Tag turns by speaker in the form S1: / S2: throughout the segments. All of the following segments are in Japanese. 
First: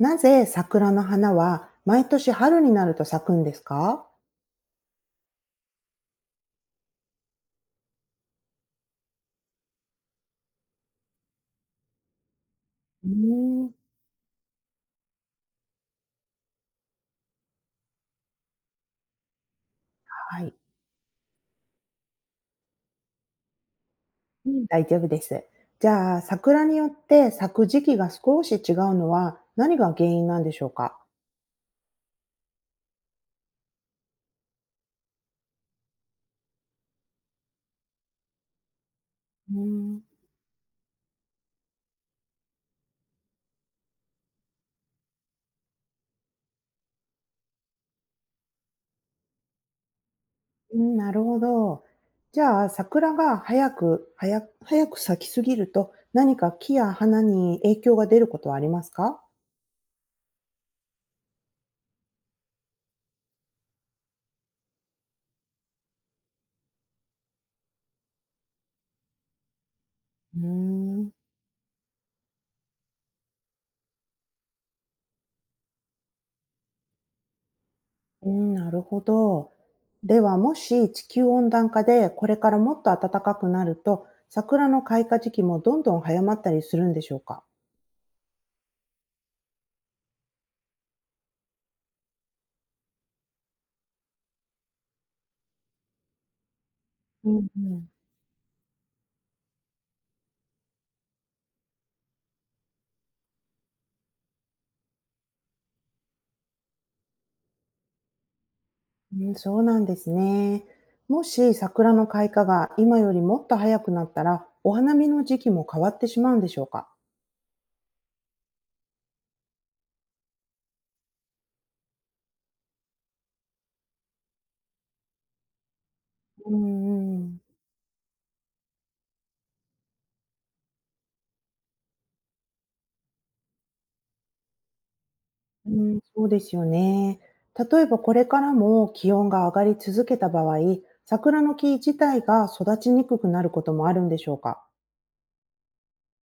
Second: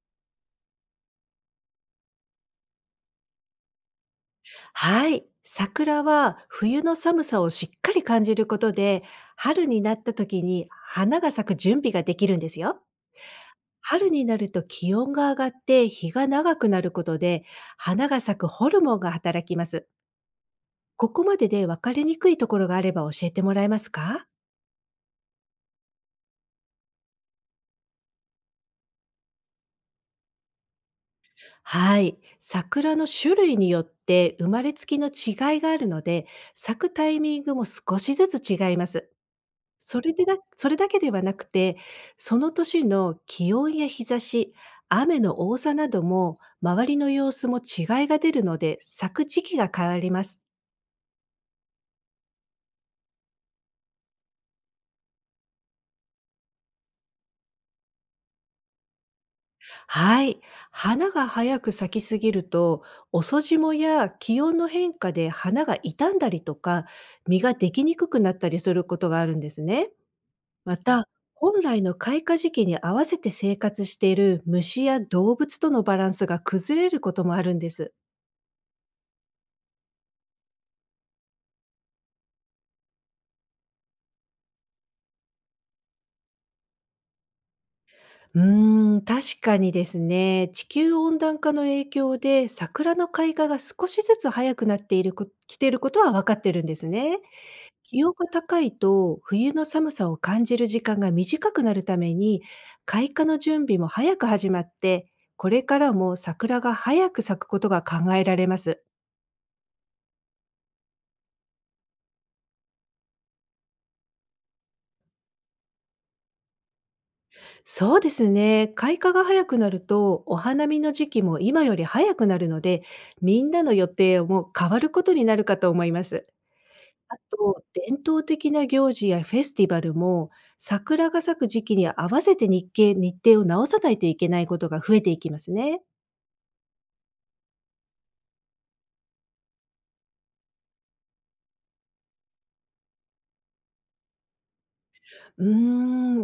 S1: なぜ桜の花は毎年春になると咲くんですか？
S2: はい。桜は冬の寒さをしっかり感じることで、春になった時に花が咲く準備ができるんですよ。
S1: うーん。
S2: 春になると気温が上がって日が長くなることで、花が咲くホルモンが働きます。
S1: はい。
S2: ここまでで分かりにくいところがあれば教えてもらえますか？
S1: うん、大丈夫です。じゃあ、桜によって咲く時期が少し違うのは何が原因なんでしょうか？
S2: はい。桜の種類によって生まれつきの違いがあるので、咲くタイミングも少しずつ違います。
S1: うー
S2: そ
S1: ん。
S2: れでだそれだけではなくて、その年の気温や日差し、雨の多さなども、周りの様子も違いが出るので、咲く時期が変わります。
S1: うん、なるほど。じゃあ、桜が早く咲きすぎると、何か木や花に影響が出ることはありますか？
S2: はい。花が早く咲きすぎると、遅霜や気温の変化で花が傷んだりとか、実ができにくくなったりすることがあるんですね。
S1: うー
S2: また、
S1: ん。
S2: 本来の開花時期に合わせて生活している虫や動物とのバランスが崩れることもあるんです。
S1: うん、なるほど。では、もし地球温暖化でこれからもっと暖かくなると、桜の開花時期もどんどん早まったりするんでしょうか？
S2: うーん、確かにですね、地球温暖化の影響で桜の開花が少しずつ早くなっていることは分かってるんですね。
S1: うんうん。
S2: 気温が高いと冬の寒さを感じる時間が短くなるために、開花の準備も早く始まって、これからも桜が早く咲くことが考えられます。
S1: うん、そうなんですね。もし桜の開花が今よりもっと早くなったら、お花見の時期も変わってしまうんでしょうか？
S2: そうですね。開花が早くなると、お花見の時期も今より早くなるので、みんなの予定も変わることになるかと思います。
S1: う
S2: あ
S1: んうん。
S2: と、伝統的な行事やフェスティバルも、桜が咲く時期に合わせて日程を直さないといけないことが増えていきます
S1: う
S2: ね。
S1: ん、そうですよね。例えばこれからも気温が上がり続けた場合、桜の木自体が育ちにくくなることもあるんでしょうか？
S2: うー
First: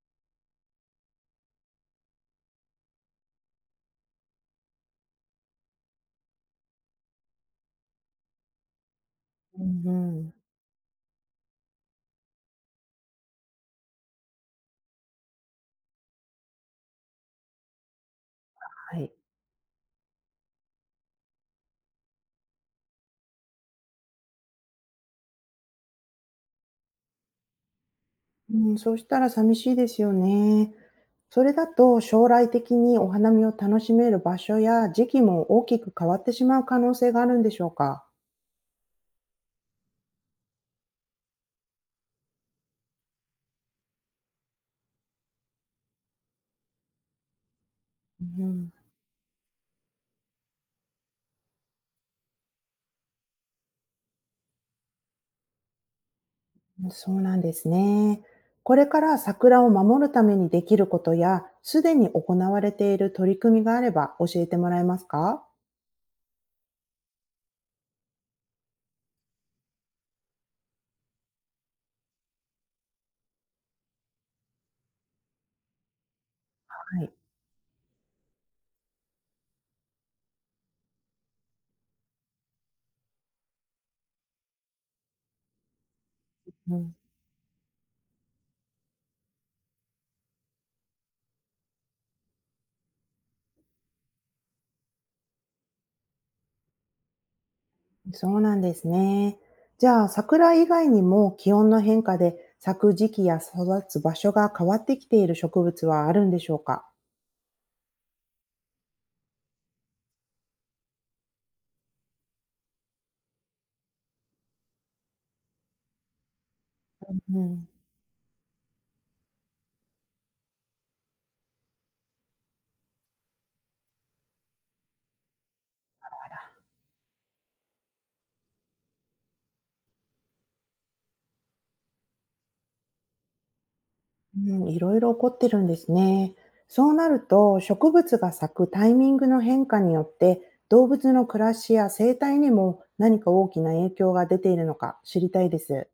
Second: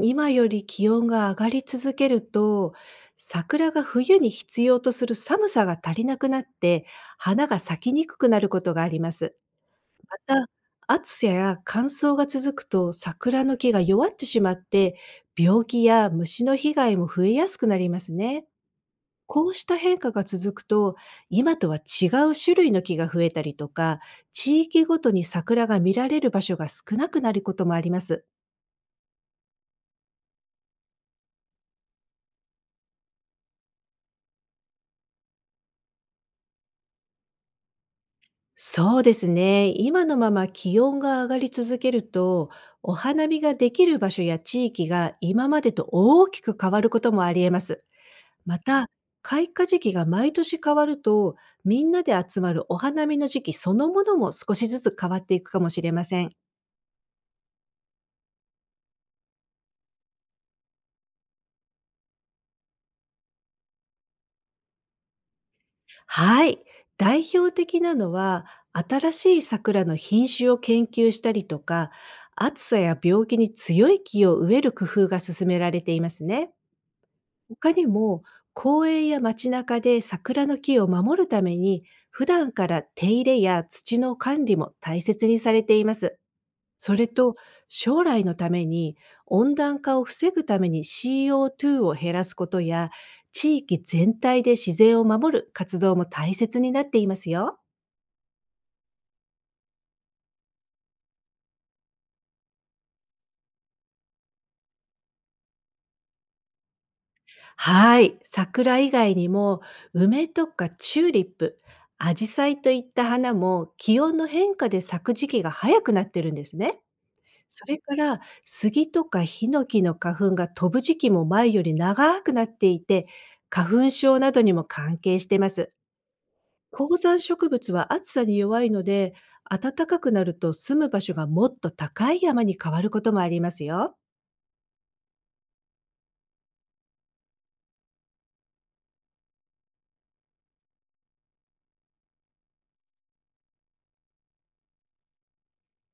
S2: ん、今より気温が上がり続けると、桜が冬に必要とする寒さが足りなくなって、花が咲きにくくなることがあります。
S1: うん
S2: ま
S1: うん。
S2: た、暑さや乾燥が続くと桜の木が弱ってしまって、病気や虫の被害も増えやすくなりますね。
S1: はい。
S2: こうした変化が続くと、今とは違う種類の木が増えたりとか、地域ごとに桜が見られる場所が少なくなることもあります。
S1: うん、そうしたら寂しいですよね。それだと将来的にお花見を楽しめる場所や時期も大きく変わってしまう可能性があるんでしょうか？
S2: そうですね。今のまま気温が上がり続けると、お花見ができる場所や地域が今までと大きく変わることもあり得ます。ま
S1: う
S2: た、開花時期が毎年変わると、みんなで集まるお花見の時期そのものも少しずつ変わっていくかもしれません。
S1: ん、そうなんですね。これから桜を守るためにできることや、すでに行われている取り組みがあれば教えてもらえますか？
S2: はい。代表的なのは、新しい桜の品種を研究したりとか、暑さや病気に強い木を植える工夫が進められていますね。
S1: はい。
S2: 他にも、公園や街中で桜の木を守るために、普段から手入れや土の管理も大切にされています。
S1: うん、
S2: それと、将来のために、温暖化を防ぐために CO2 を減らすことや、地域全体で自然を守る活動も大切になっていますよ。
S1: そうなんですね。じゃあ、桜以外にも気温の変化で咲く時期や育つ場所が変わってきている植物はあるんでしょうか？
S2: はい。桜以外にも、梅とかチューリップ、アジサイといった花も気温の変化で咲く時期が早くなってるんですね。
S1: う
S2: そ
S1: ん。
S2: れから、杉とかヒノキの花粉が飛ぶ時期も前より長くなっていて、花粉症などにも関係してます。高山植物は暑さに弱いので、暖かくなると住む場所がもっと高い山に変わることもありますよ。
S1: うん、いろいろ起こってるんですね。そうなると、植物が咲くタイミングの変化によって、動物の暮らしや生態にも何か大きな影響が出ているのか知りたいです。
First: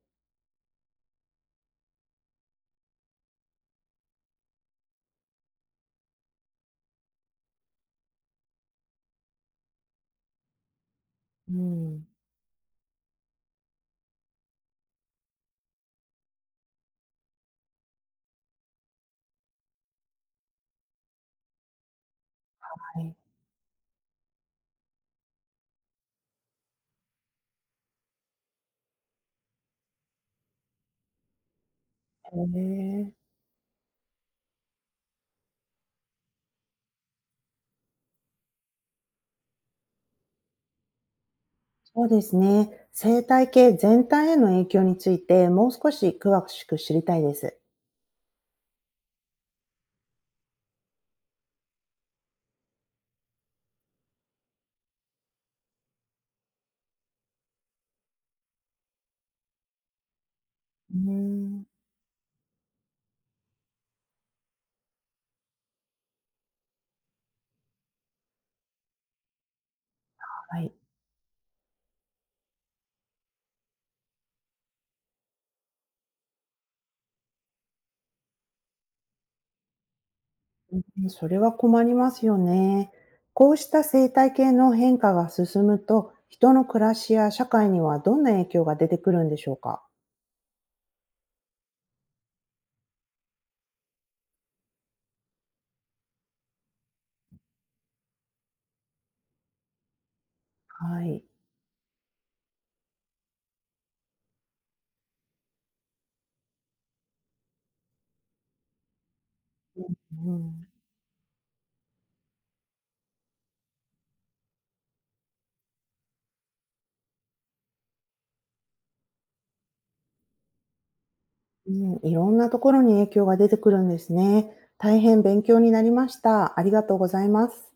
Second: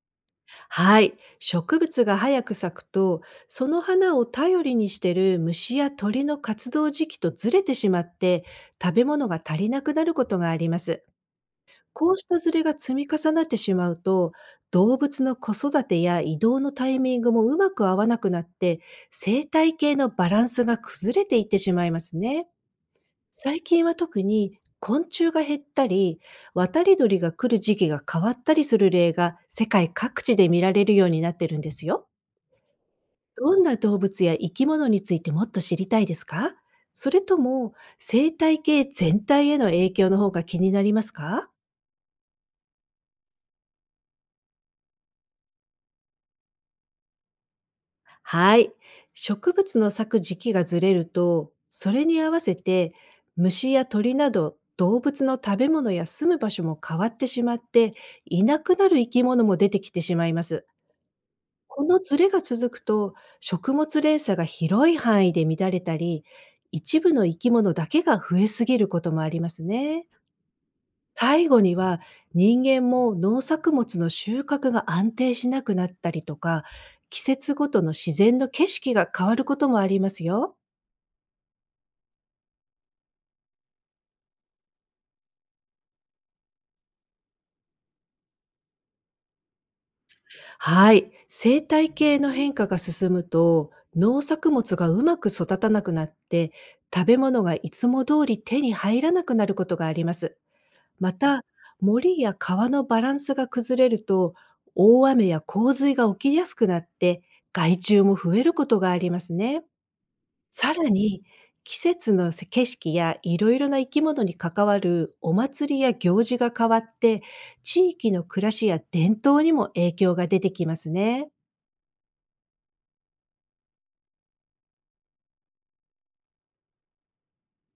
S2: はい。植物が早く咲くと、その花を頼りにしている虫や鳥の活動時期とずれてしまって、食べ物が足りなくなることがあります。
S1: うん。
S2: こうしたずれが積み重なってしまうと、動物の子育てや移動のタイミングもうまく合わなくなって、生態系のバランスが崩れていってしまいますね。
S1: はい。
S2: 最近は特に昆虫が減ったり、渡り鳥が来る時期が変わったりする例が世界各地で見られるようになってるんですよ。
S1: へえ。
S2: どんな動物や生き物についてもっと知りたいですか？それとも生態系全体への影響の方が気になりますか？
S1: そうですね。生態系全体への影響について、もう少し詳しく知りたいです。
S2: はい。植物の咲く時期がずれると、それに合わせて虫や鳥など動物の食べ物や住む場所も変わってしまって、いなくなる生き物も出てきてしまいます。
S1: うん。
S2: このズレが続くと、食物連鎖が広い範囲で乱れたり、一部の生き物だけが増えすぎることもありますね。
S1: はい。
S2: 最後には、人間も農作物の収穫が安定しなくなったりとか、季節ごとの自然の景色が変わることもありますよ。
S1: うん、それは困りますよね。こうした生態系の変化が進むと、人の暮らしや社会にはどんな影響が出てくるんでしょうか？
S2: はい。生態系の変化が進むと、農作物がうまく育たなくなって、食べ物がいつも通り手に入らなくなることがあります。
S1: は
S2: ま
S1: い。
S2: た、森や川のバランスが崩れると、大雨や洪水が起きやすくなって、害虫も増えることがありますね。
S1: うん、
S2: さらに、季節の景色やいろいろな生き物に関わるお祭りや行事が変わって、地域の暮らしや伝統にも影響が出てきますね。
S1: うん、いろんなところに影響が出てくるんですね。大変勉強になりました。ありがとうございます。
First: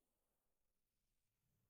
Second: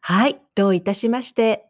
S2: はい、どういたしまして。